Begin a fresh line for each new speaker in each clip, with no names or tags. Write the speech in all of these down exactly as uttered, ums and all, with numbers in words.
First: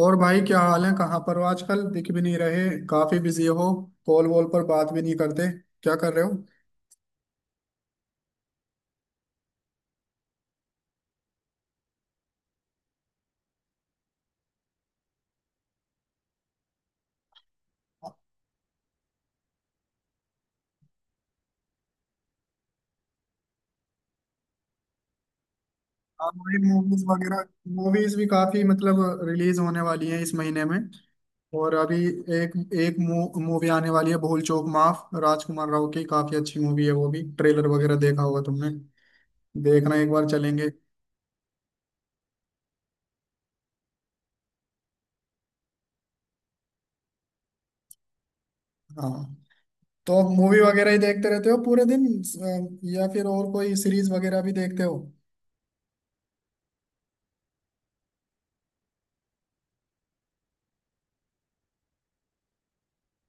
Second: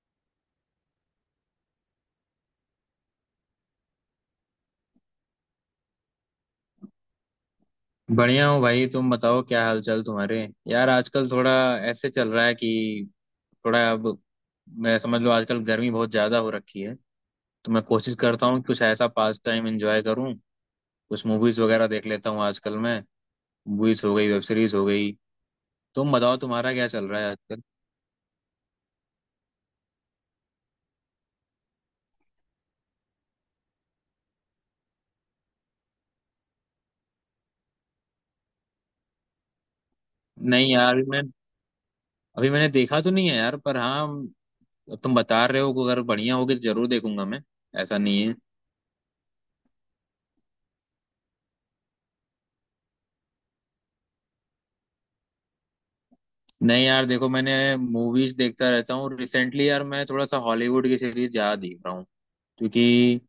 और भाई क्या हाल है। कहाँ पर हो आजकल? दिख भी नहीं रहे, काफी बिजी हो। कॉल वॉल पर बात भी नहीं करते। क्या कर रहे हो?
बढ़िया हूँ भाई। तुम बताओ क्या हालचाल तुम्हारे। यार आजकल थोड़ा ऐसे चल रहा है कि थोड़ा अब मैं समझ लो आजकल गर्मी बहुत ज़्यादा हो रखी है। तो मैं कोशिश करता हूँ कि कुछ ऐसा पास टाइम एंजॉय करूँ। कुछ मूवीज़ वगैरह देख लेता हूँ आजकल मैं। मूवीज़ हो गई वेब सीरीज़ हो गई। तुम
हाँ
बताओ
भाई,
तुम्हारा क्या
मूवीज
चल रहा है
वगैरह
आजकल।
मूवीज भी काफी मतलब रिलीज होने वाली है इस महीने में। और अभी एक एक मूवी आने वाली है भूल चूक माफ, राजकुमार राव की। काफी अच्छी मूवी है वो भी, ट्रेलर वगैरह देखा होगा तुमने। देखना, एक बार चलेंगे।
नहीं यार, अभी मैं अभी मैंने देखा तो नहीं है यार, पर हाँ, तुम बता रहे हो कि अगर बढ़िया होगी तो जरूर देखूंगा मैं। ऐसा नहीं है।
हाँ, तो मूवी वगैरह ही देखते रहते हो पूरे दिन अ, या फिर और कोई सीरीज वगैरह भी देखते हो?
नहीं यार देखो, मैंने मूवीज देखता रहता हूँ। रिसेंटली यार मैं थोड़ा सा हॉलीवुड की सीरीज ज्यादा देख रहा हूँ, क्योंकि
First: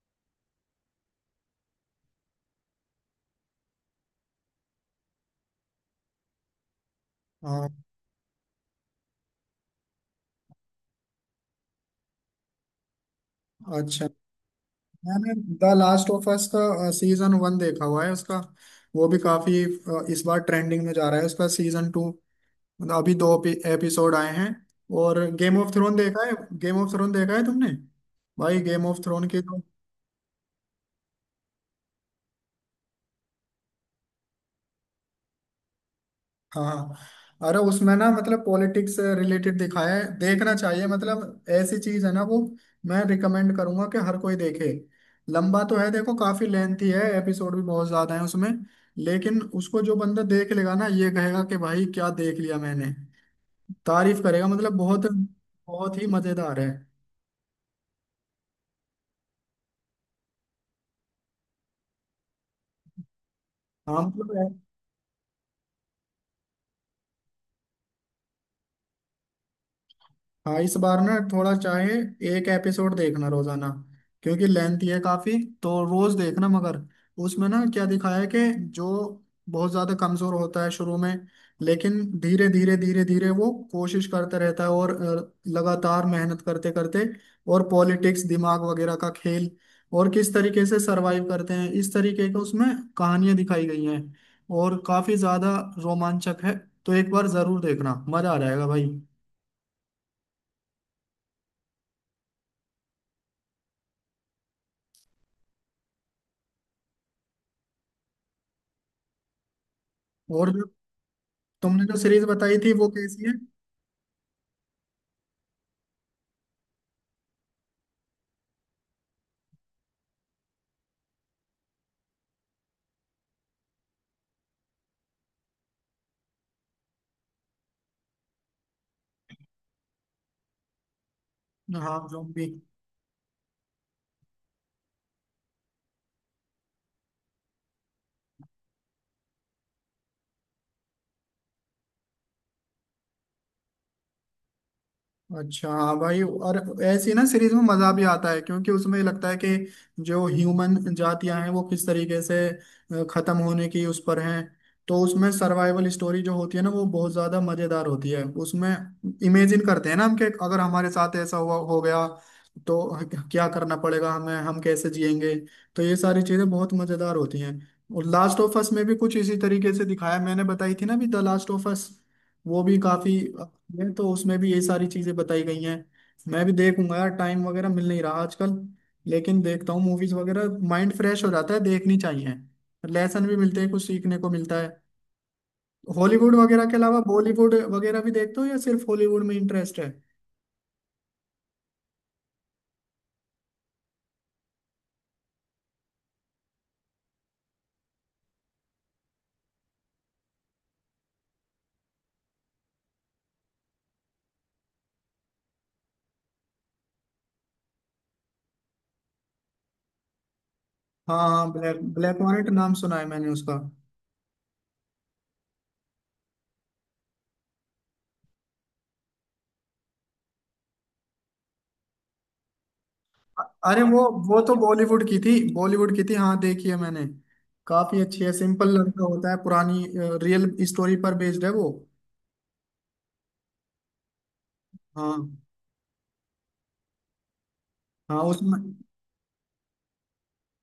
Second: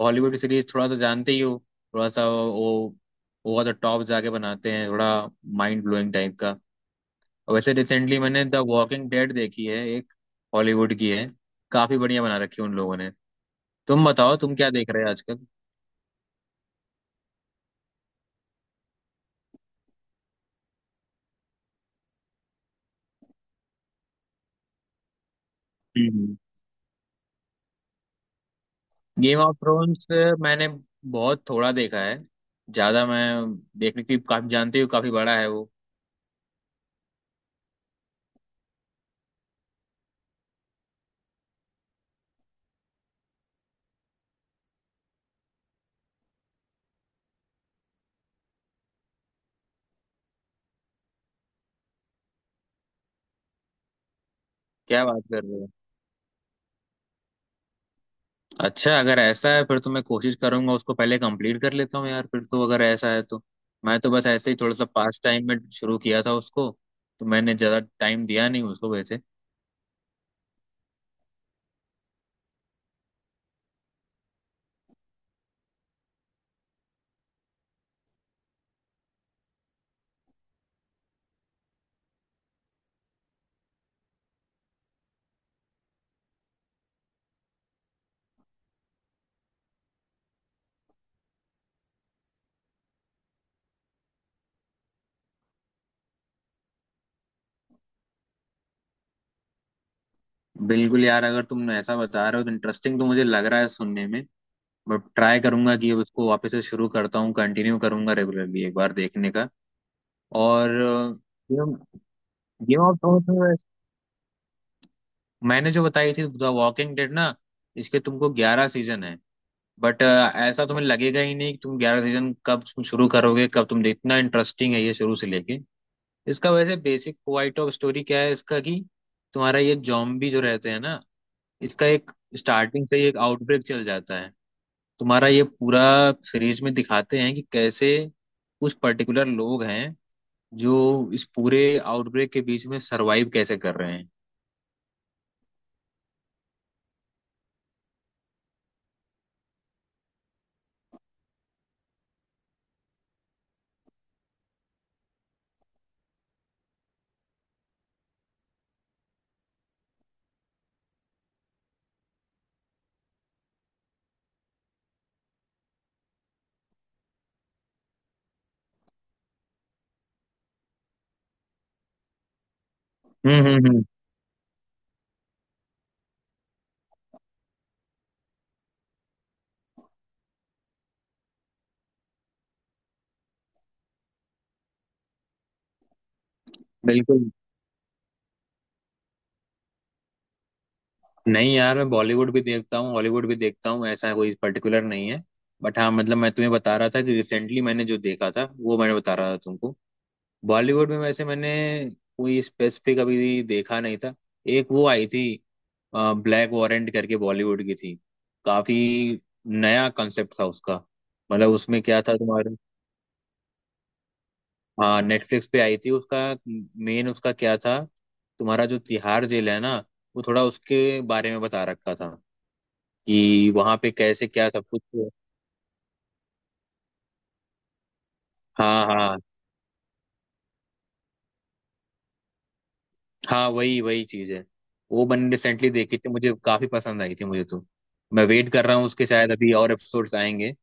हॉलीवुड की सीरीज थोड़ा सा जानते ही हो। थोड़ा सा वो ओवर द टॉप जाके बनाते हैं थोड़ा। माइंड ब्लोइंग टाइप का। और
हाँ,
वैसे रिसेंटली मैंने द वॉकिंग डेड देखी है, एक हॉलीवुड की है। काफी बढ़िया बना रखी है उन लोगों ने। तुम
अच्छा।
बताओ तुम क्या देख रहे हो
मैंने
आजकल।
द लास्ट ऑफ अस का सीजन वन देखा हुआ है उसका। वो भी काफी अ, इस बार ट्रेंडिंग में जा रहा है उसका सीजन टू। मतलब अभी दो एपिसोड आए हैं। और गेम ऑफ थ्रोन देखा है।
हम्म।
गेम ऑफ थ्रोन देखा है तुमने? भाई गेम ऑफ थ्रोन
गेम
की,
ऑफ थ्रोन्स मैंने बहुत थोड़ा देखा है। ज्यादा मैं देखने की काफी जानते हो, काफी बड़ा है वो।
हाँ हाँ। अरे उसमें ना मतलब पॉलिटिक्स से रिलेटेड दिखाया है, देखना चाहिए। मतलब ऐसी चीज है ना वो। मैं रिकमेंड करूंगा कि हर कोई देखे। लंबा तो है देखो, काफी लेंथी है, एपिसोड भी बहुत ज्यादा है उसमें। लेकिन उसको जो बंदा देख लेगा ना, ये कहेगा कि भाई क्या देख लिया मैंने। तारीफ करेगा, मतलब
क्या
बहुत
बात कर रहे हो।
बहुत ही मजेदार है।
अच्छा, अगर ऐसा है फिर तो मैं कोशिश करूंगा, उसको पहले कंप्लीट कर लेता हूँ यार, फिर तो अगर ऐसा है तो मैं
हाँ
तो बस ऐसे ही
मतलब,
थोड़ा सा पास टाइम में शुरू किया था उसको। तो मैंने ज़्यादा टाइम दिया नहीं उसको वैसे।
हाँ इस बार ना थोड़ा चाहे एक एपिसोड देखना रोजाना, क्योंकि लेंथ है काफी, तो रोज देखना मगर। उसमें ना क्या दिखाया है कि जो बहुत ज्यादा कमजोर होता है शुरू में, लेकिन धीरे धीरे धीरे धीरे वो कोशिश करता रहता है और अ, लगातार मेहनत करते करते, और पॉलिटिक्स दिमाग वगैरह का खेल, और किस तरीके से सरवाइव करते हैं इस तरीके का उसमें कहानियां दिखाई गई हैं। और काफी ज्यादा रोमांचक है, तो एक बार जरूर देखना, मजा आ जाएगा भाई।
बिल्कुल यार, अगर तुम ऐसा बता रहे हो तो इंटरेस्टिंग तो मुझे लग रहा है सुनने में। बट ट्राई करूंगा कि अब उसको वापस से शुरू करता हूँ, कंटिन्यू करूंगा रेगुलरली एक बार देखने का।
और
और गेम
तुमने जो सीरीज बताई थी
गेम
वो
ऑफ
कैसी है?
थ्रोन्स। मैंने जो बताई थी द वॉकिंग डेड ना। इसके तुमको ग्यारह सीजन है। बट ऐसा तुम्हें लगेगा ही नहीं कि तुम ग्यारह सीजन कब तुम शुरू करोगे, कब तुम, इतना इंटरेस्टिंग है ये शुरू से लेके। इसका वैसे बेसिक पॉइंट ऑफ स्टोरी क्या है इसका कि तुम्हारा ये जॉम्बी जो रहते हैं ना। इसका
हाँ
एक
ज़ॉम्बी।
स्टार्टिंग से ही एक आउटब्रेक चल जाता है। तुम्हारा ये पूरा सीरीज में दिखाते हैं कि कैसे कुछ पर्टिकुलर लोग हैं जो इस पूरे आउटब्रेक के बीच में सरवाइव कैसे कर रहे हैं।
अच्छा हाँ भाई, और ऐसी ना सीरीज में मजा भी आता है, क्योंकि उसमें लगता है कि जो ह्यूमन जातियां हैं वो किस तरीके से अ, खत्म होने की उस पर हैं। तो उसमें सर्वाइवल स्टोरी जो होती है ना वो बहुत ज्यादा मजेदार होती है उसमें। इमेजिन करते हैं ना हम कि अगर हमारे साथ ऐसा हुआ हो गया तो क्या करना पड़ेगा हमें, हम कैसे जिएंगे। तो ये सारी चीजें बहुत मजेदार होती हैं। और लास्ट ऑफ अस में भी कुछ इसी तरीके से दिखाया, मैंने बताई थी ना भी द लास्ट ऑफ अस। वो भी काफी
हम्म हम्म
अच्छी
हम्म।
है, तो उसमें भी ये सारी चीजें बताई गई हैं। मैं भी देखूंगा यार, टाइम वगैरह मिल नहीं रहा आजकल। लेकिन देखता हूँ मूवीज वगैरह, माइंड फ्रेश हो जाता है, देखनी चाहिए। लेसन भी मिलते हैं, कुछ सीखने को मिलता है। हॉलीवुड वगैरह के अलावा
बिल्कुल।
बॉलीवुड वगैरह भी देखते हो या सिर्फ हॉलीवुड में इंटरेस्ट है?
नहीं यार, मैं बॉलीवुड भी देखता हूँ हॉलीवुड भी देखता हूँ, ऐसा कोई पर्टिकुलर नहीं है। बट हाँ, मतलब मैं तुम्हें बता रहा था कि रिसेंटली मैंने जो देखा था वो मैंने बता रहा था तुमको। बॉलीवुड में वैसे मैंने कोई स्पेसिफिक अभी देखा नहीं था। एक वो आई थी ब्लैक वॉरेंट करके, बॉलीवुड की थी। काफी नया कंसेप्ट था उसका।
हाँ हाँ,
मतलब
ब्लैक
उसमें क्या था
ब्लैक वालेट,
तुम्हारे।
नाम सुना है मैंने उसका।
हाँ नेटफ्लिक्स पे आई थी उसका। मेन उसका क्या था। तुम्हारा जो तिहाड़ जेल है ना, वो थोड़ा उसके बारे में बता रखा था
अ-
कि वहां
अरे
पे
वो
कैसे
वो
क्या
तो
सब कुछ
बॉलीवुड
है।
की थी, बॉलीवुड की थी, हाँ देखी है मैंने। काफी अच्छी है, सिंपल
हाँ
लड़का
हाँ
होता है, पुरानी रियल स्टोरी पर बेस्ड है वो।
हाँ। वही वही चीज है। वो
हाँ
मैंने रिसेंटली देखी थी, मुझे काफी पसंद आई थी मुझे तो।
हाँ
मैं वेट
उसमें,
कर रहा हूँ, उसके शायद अभी और एपिसोड्स आएंगे।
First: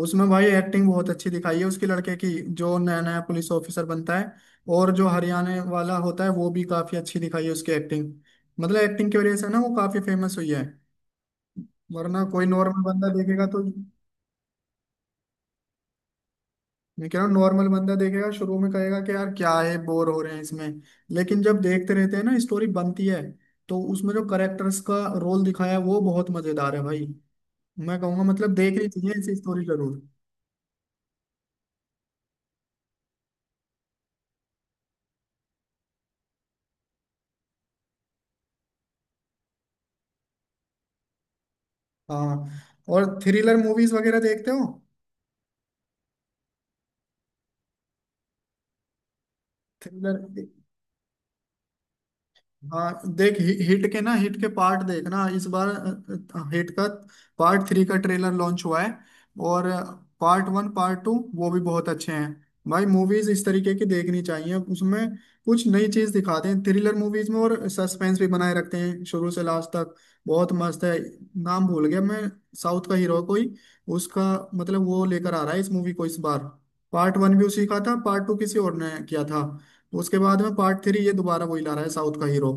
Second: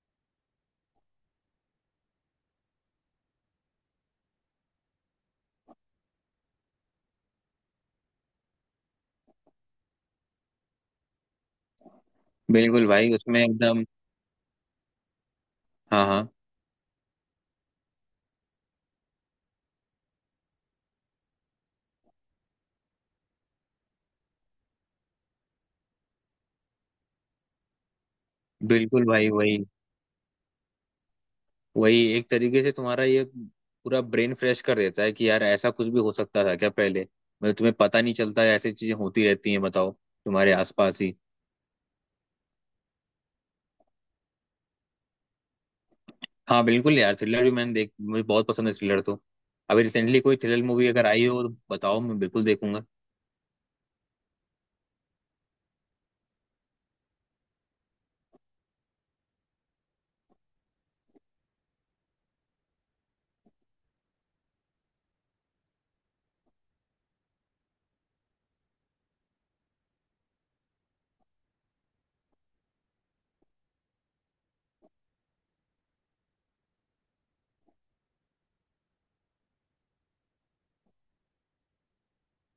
उसमें भाई एक्टिंग बहुत अच्छी दिखाई है उसके लड़के की, जो नया नया पुलिस ऑफिसर बनता है। और जो हरियाणा वाला होता है वो भी काफी अच्छी दिखाई है उसकी एक्टिंग। मतलब एक्टिंग की वजह से ना वो काफी फेमस हुई है, वरना कोई नॉर्मल
बिल्कुल
बंदा
भाई, उसमें
देखेगा तो,
एकदम। हाँ हाँ।
मैं कह रहा हूँ नॉर्मल बंदा देखेगा शुरू में कहेगा कि यार क्या है, बोर हो रहे हैं इसमें। लेकिन जब देखते रहते हैं ना स्टोरी बनती है, तो उसमें जो करेक्टर्स का रोल दिखाया है वो बहुत मजेदार है भाई। मैं कहूंगा मतलब देखनी
बिल्कुल
चाहिए
भाई,
ऐसी
वही
स्टोरी जरूर।
वही एक तरीके से तुम्हारा ये पूरा ब्रेन फ्रेश कर देता है कि यार ऐसा कुछ भी हो सकता था क्या पहले। मतलब तुम्हें पता नहीं चलता है, ऐसी चीजें होती रहती हैं बताओ तुम्हारे आसपास ही।
हाँ, और थ्रिलर मूवीज वगैरह देखते हो?
हाँ बिल्कुल यार, थ्रिलर भी मैंने देख मुझे बहुत पसंद है थ्रिलर तो। अभी
थ्रिलर,
रिसेंटली कोई थ्रिलर मूवी अगर आई हो तो बताओ, मैं बिल्कुल देखूंगा।
हाँ देख हि, हिट के ना हिट के पार्ट देखना इस बार। अ, हिट का पार्ट थ्री का ट्रेलर लॉन्च हुआ है। और पार्ट वन पार्ट टू वो भी बहुत अच्छे हैं भाई। मूवीज इस तरीके की देखनी चाहिए, उसमें कुछ नई चीज दिखाते हैं थ्रिलर मूवीज में, और सस्पेंस भी बनाए रखते हैं शुरू से लास्ट तक। बहुत मस्त है। नाम भूल गया मैं, साउथ का हीरो कोई, उसका मतलब वो लेकर आ रहा है इस मूवी को इस बार। पार्ट वन भी उसी का था, पार्ट टू किसी और ने किया था, उसके बाद में पार्ट थ्री ये दोबारा वही ला रहा है, साउथ का हीरो।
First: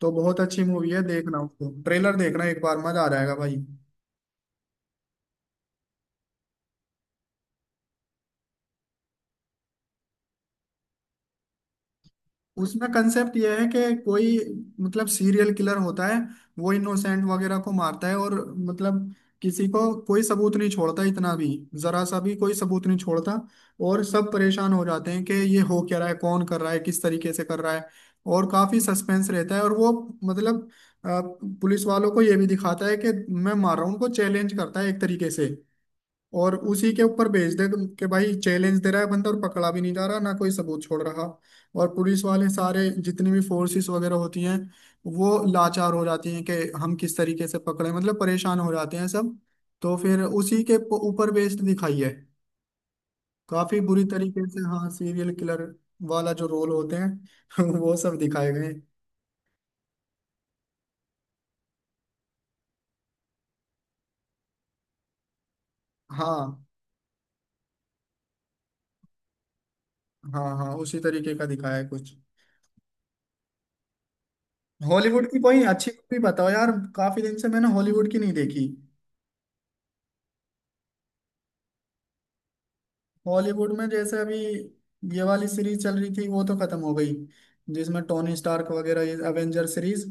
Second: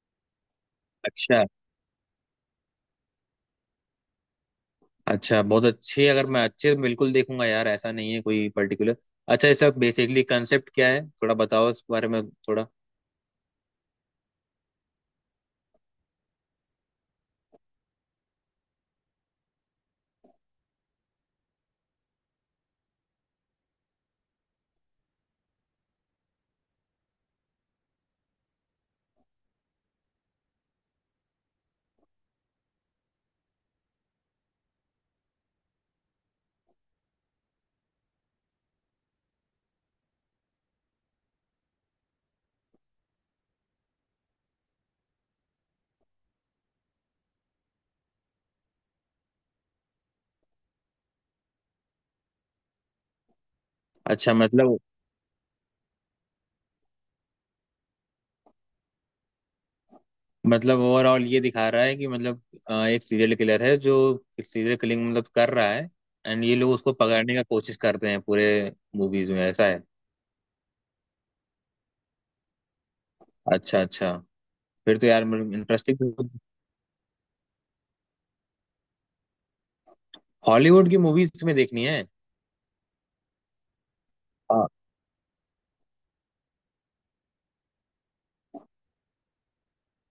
तो बहुत अच्छी मूवी है, देखना
अच्छा
उसको, ट्रेलर देखना एक बार, मजा आ जाएगा भाई।
अच्छा, बहुत अच्छे। अगर मैं अच्छे बिल्कुल देखूंगा यार, ऐसा नहीं है कोई पर्टिकुलर। अच्छा, इसका बेसिकली कंसेप्ट क्या है, थोड़ा बताओ इस बारे में थोड़ा।
उसमें कंसेप्ट यह है कि कोई मतलब सीरियल किलर होता है, वो इनोसेंट वगैरह को मारता है, और मतलब किसी को कोई सबूत नहीं छोड़ता, इतना भी जरा सा भी कोई सबूत नहीं छोड़ता। और सब परेशान हो जाते हैं कि ये हो क्या रहा है, कौन कर रहा है, किस तरीके से कर रहा है। और काफी सस्पेंस रहता है, और वो मतलब अ, पुलिस वालों को ये भी दिखाता है कि मैं मार रहा हूँ उनको, चैलेंज करता है एक तरीके से। और उसी के ऊपर भेज दे तुम कि भाई चैलेंज दे रहा है बंदा, और पकड़ा भी नहीं जा रहा, ना कोई सबूत छोड़ रहा। और पुलिस वाले सारे जितनी भी फोर्सेस वगैरह होती हैं वो लाचार हो जाती हैं कि हम किस तरीके से पकड़े, मतलब परेशान हो जाते हैं सब। तो फिर उसी के प- ऊपर बेस्ड दिखाई है, काफी बुरी
अच्छा।
तरीके से,
मतलब
हाँ सीरियल किलर वाला जो रोल होते हैं वो सब दिखाए गए हैं।
मतलब ओवरऑल ये दिखा रहा है कि मतलब अ, एक सीरियल किलर है जो सीरियल किलिंग मतलब कर रहा है। एंड ये
हाँ
लोग उसको पकड़ने का कोशिश करते हैं पूरे मूवीज में ऐसा है।
हाँ, हाँ उसी तरीके का दिखाया है कुछ।
अच्छा अच्छा, फिर तो यार
हॉलीवुड की कोई अच्छी
इंटरेस्टिंग।
मूवी बताओ यार, काफी दिन से मैंने हॉलीवुड की नहीं देखी।
हॉलीवुड की मूवीज तुम्हें देखनी है।
हॉलीवुड में जैसे अभी
हाँ
ये वाली सीरीज चल रही थी वो तो खत्म हो गई, जिसमें टोनी स्टार्क वगैरह, ये एवेंजर सीरीज।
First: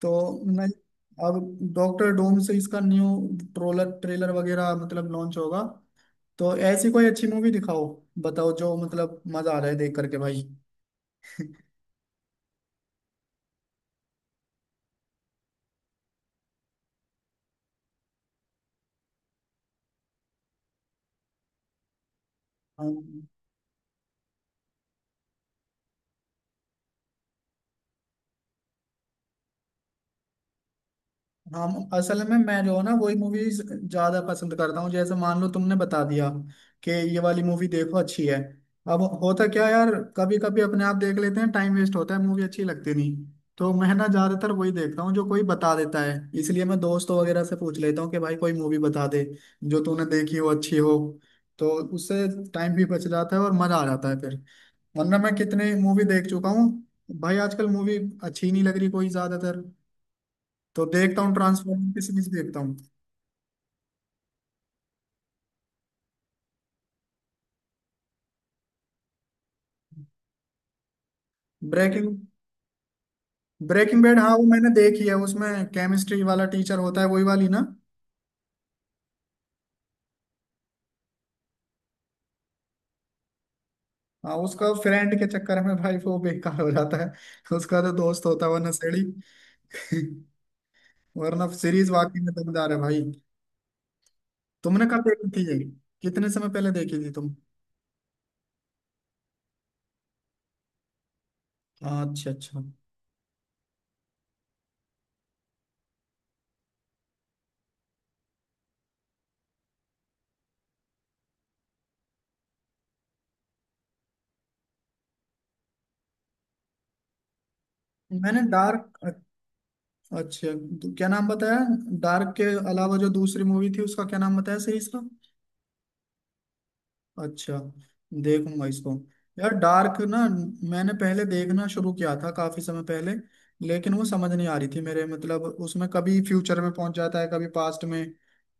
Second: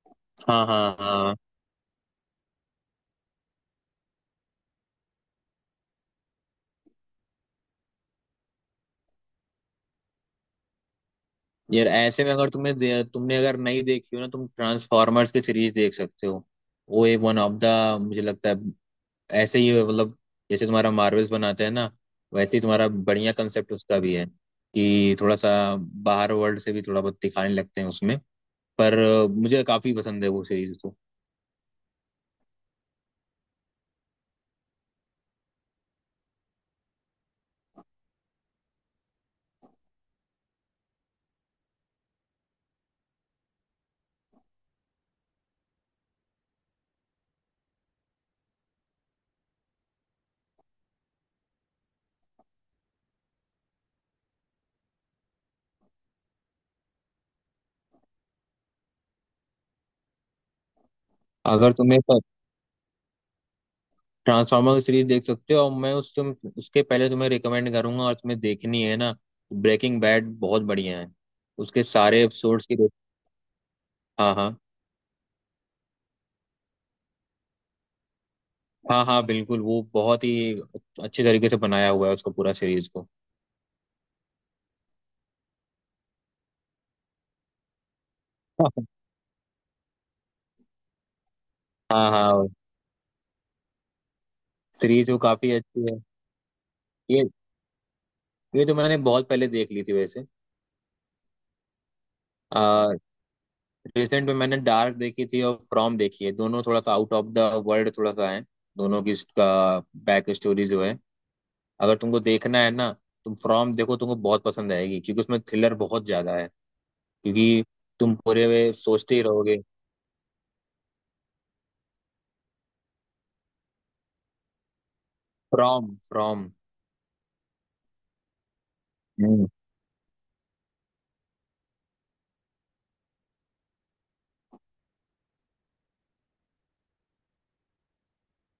तो
हाँ
मैं
हाँ हाँ।
अब डॉक्टर डूम से इसका न्यू ट्रोलर ट्रेलर वगैरह मतलब लॉन्च होगा। तो ऐसी कोई अच्छी मूवी दिखाओ, बताओ, जो मतलब मजा आ रहा है देख करके भाई।
यार ऐसे में अगर तुम्हें दे, तुमने अगर नहीं देखी हो ना, तुम ट्रांसफॉर्मर्स की सीरीज देख सकते हो। वो एक वन ऑफ द मुझे लगता है ऐसे ही मतलब, जैसे तुम्हारा मार्वल्स बनाते हैं ना वैसे ही तुम्हारा बढ़िया कंसेप्ट उसका भी है कि थोड़ा सा बाहर वर्ल्ड से भी थोड़ा बहुत दिखाने लगते हैं उसमें। पर अ, मुझे काफी पसंद है वो सीरीज तो।
हम असल में मैं जो है ना वही मूवीज ज्यादा पसंद करता हूँ, जैसे मान लो तुमने बता दिया कि ये वाली मूवी देखो अच्छी है। अब होता क्या है यार, कभी कभी अपने आप देख लेते हैं, टाइम वेस्ट होता है, मूवी अच्छी लगती नहीं। तो मैं ना ज्यादातर वही देखता हूँ जो कोई बता देता है, इसलिए मैं दोस्तों वगैरह से पूछ लेता हूँ कि भाई कोई मूवी बता दे जो तूने देखी हो अच्छी हो। तो उससे टाइम भी बच जाता है और मजा आ जाता है फिर, वरना मैं कितने मूवी देख चुका हूँ भाई, आजकल मूवी अच्छी नहीं लग रही कोई ज्यादातर। तो देखता हूँ
अगर
ट्रांसफॉर्मर
तुम्हें
की सीरीज देखता हूँ।
ट्रांसफार्मर की सीरीज देख सकते हो, और मैं उस तुम उसके पहले तुम्हें रिकमेंड करूंगा, और तुम्हें देखनी है ना ब्रेकिंग बैड बहुत बढ़िया है। उसके
ब्रेकिंग
सारे एपिसोड्स की।
ब्रेकिंग बैड, हाँ
हाँ
वो
हाँ
मैंने देखी है, उसमें केमिस्ट्री वाला टीचर होता है वही वाली ना।
हाँ हाँ। बिल्कुल वो बहुत ही अच्छे तरीके से बनाया हुआ है उसको पूरा सीरीज को।
हाँ उसका फ्रेंड के चक्कर में भाई वो बेकार हो जाता है, उसका तो दोस्त होता है वरना सड़ी वरना सीरीज
हाँ
वाकई में
हाँ।
दमदार है भाई। तुमने कब
सीरीज वो
देखी थी
काफी
ये?
अच्छी है।
कितने समय पहले देखी थी
ये
तुम?
ये तो मैंने बहुत पहले देख ली थी वैसे।
अच्छा अच्छा।
आ, रिसेंट में मैंने डार्क देखी थी और फ्रॉम देखी है। दोनों थोड़ा सा आउट ऑफ द वर्ल्ड थोड़ा सा है। दोनों की इसका बैक स्टोरी जो है, अगर तुमको देखना है ना तुम फ्रॉम देखो, तुमको बहुत पसंद आएगी क्योंकि उसमें थ्रिलर बहुत ज्यादा है। क्योंकि तुम
मैंने
पूरे वे सोचते
डार्क,
ही रहोगे।
अच्छा क्या नाम बताया? डार्क के अलावा जो दूसरी मूवी थी उसका क्या नाम बताया सीरीज का?
From from.
अच्छा, देखूंगा इसको।
हम्म।
यार डार्क ना मैंने पहले देखना शुरू किया था काफी समय पहले, लेकिन वो समझ नहीं आ रही थी मेरे, मतलब उसमें कभी फ्यूचर में पहुंच जाता है कभी पास्ट में,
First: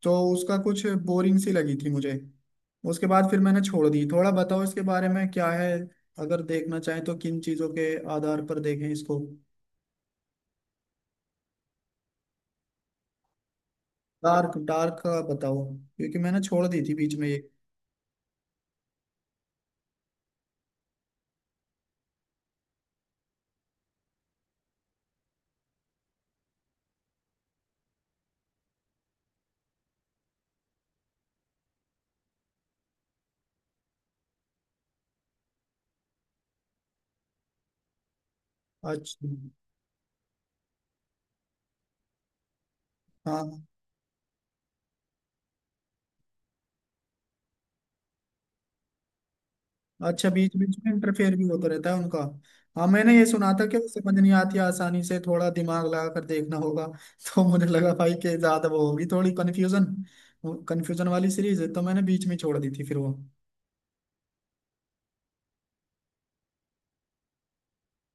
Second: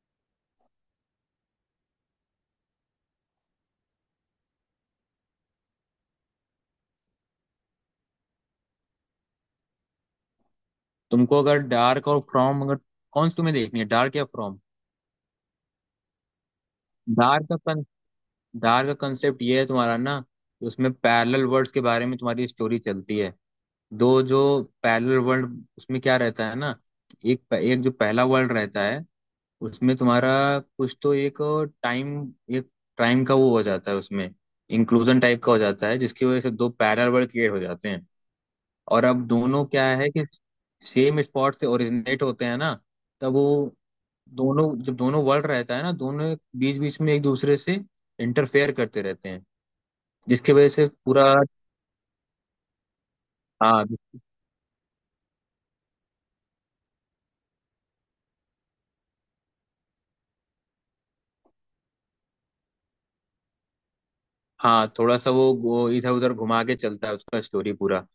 तो उसका कुछ बोरिंग सी लगी थी मुझे। उसके बाद फिर मैंने छोड़ दी। थोड़ा बताओ इसके बारे में क्या है, अगर देखना चाहें तो किन चीजों के आधार पर देखें इसको।
तुमको अगर डार्क और फ्रॉम, अगर कौन सी तुम्हें देखनी है डार्क या
डार्क
फ्रॉम।
डार्क का बताओ, क्योंकि मैंने छोड़ दी थी बीच में ये।
डार्क का कन, डार्क का कंसेप्ट ये है तुम्हारा ना। उसमें पैरेलल वर्ल्ड्स के बारे में तुम्हारी स्टोरी चलती है। दो जो पैरेलल वर्ल्ड उसमें क्या रहता है ना। एक एक जो पहला वर्ल्ड रहता है, उसमें तुम्हारा कुछ तो एक टाइम एक टाइम का वो हो जाता है उसमें। इंक्लूजन टाइप का हो जाता है जिसकी वजह से दो पैरेलल वर्ल्ड क्रिएट हो जाते हैं। और अब
अच्छा,
दोनों क्या है कि सेम स्पॉट से ओरिजिनेट होते हैं ना। तब वो
हाँ।
दोनों, जब दोनों वर्ल्ड रहता है ना, दोनों बीच बीच में एक दूसरे से इंटरफेयर करते रहते हैं।
अच्छा,
जिसकी
बीच
वजह
बीच
से
में
पूरा।
इंटरफेयर भी होता रहता है उनका? हाँ, मैंने ये सुना था कि
हाँ
वो समझ नहीं आती आसानी से, थोड़ा दिमाग लगा कर देखना होगा तो मुझे लगा भाई कि ज्यादा वो होगी, थोड़ी कंफ्यूजन कंफ्यूजन वाली सीरीज है, तो मैंने बीच में छोड़ दी थी फिर वो।
हाँ, थोड़ा सा वो, वो इधर उधर घुमा के चलता है उसका स्टोरी पूरा।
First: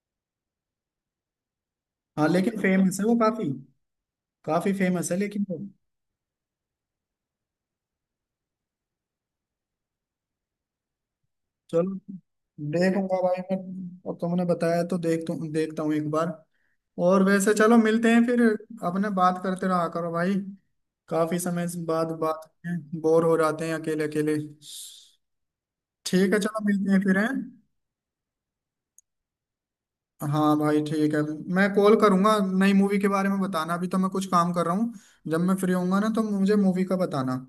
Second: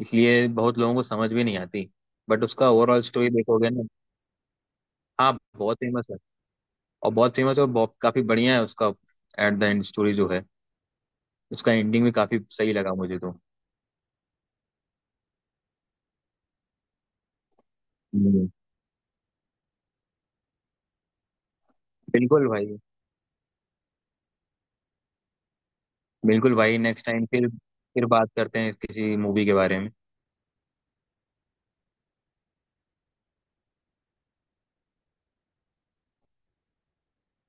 इसलिए बहुत लोगों को समझ भी नहीं आती।
हाँ
बट
लेकिन
उसका
फेमस
ओवरऑल
है वो
स्टोरी
काफी,
देखोगे ना।
काफी फेमस है
हाँ
लेकिन वो।
बहुत फेमस है। और बहुत फेमस है और बहुत काफी बढ़िया है उसका। एट द एंड स्टोरी जो है, उसका
चलो
एंडिंग भी काफी सही लगा मुझे
देखूंगा
तो।
भाई मैं, और तुमने बताया तो देख देखता हूँ एक बार। और वैसे चलो मिलते हैं फिर।
हम्म।
अपने बात करते रहा करो भाई, काफी समय से बाद
बिल्कुल
बात,
भाई।
बोर हो जाते हैं अकेले अकेले। ठीक है
बिल्कुल
चलो
भाई,
मिलते हैं
नेक्स्ट
फिर
टाइम
हैं।
फिर फिर बात करते हैं इस किसी मूवी के बारे में।
हाँ भाई ठीक है, मैं कॉल करूंगा, नई मूवी के बारे में बताना, अभी तो मैं कुछ काम कर रहा हूँ। जब मैं फ्री होऊंगा ना तो मुझे मूवी का बताना।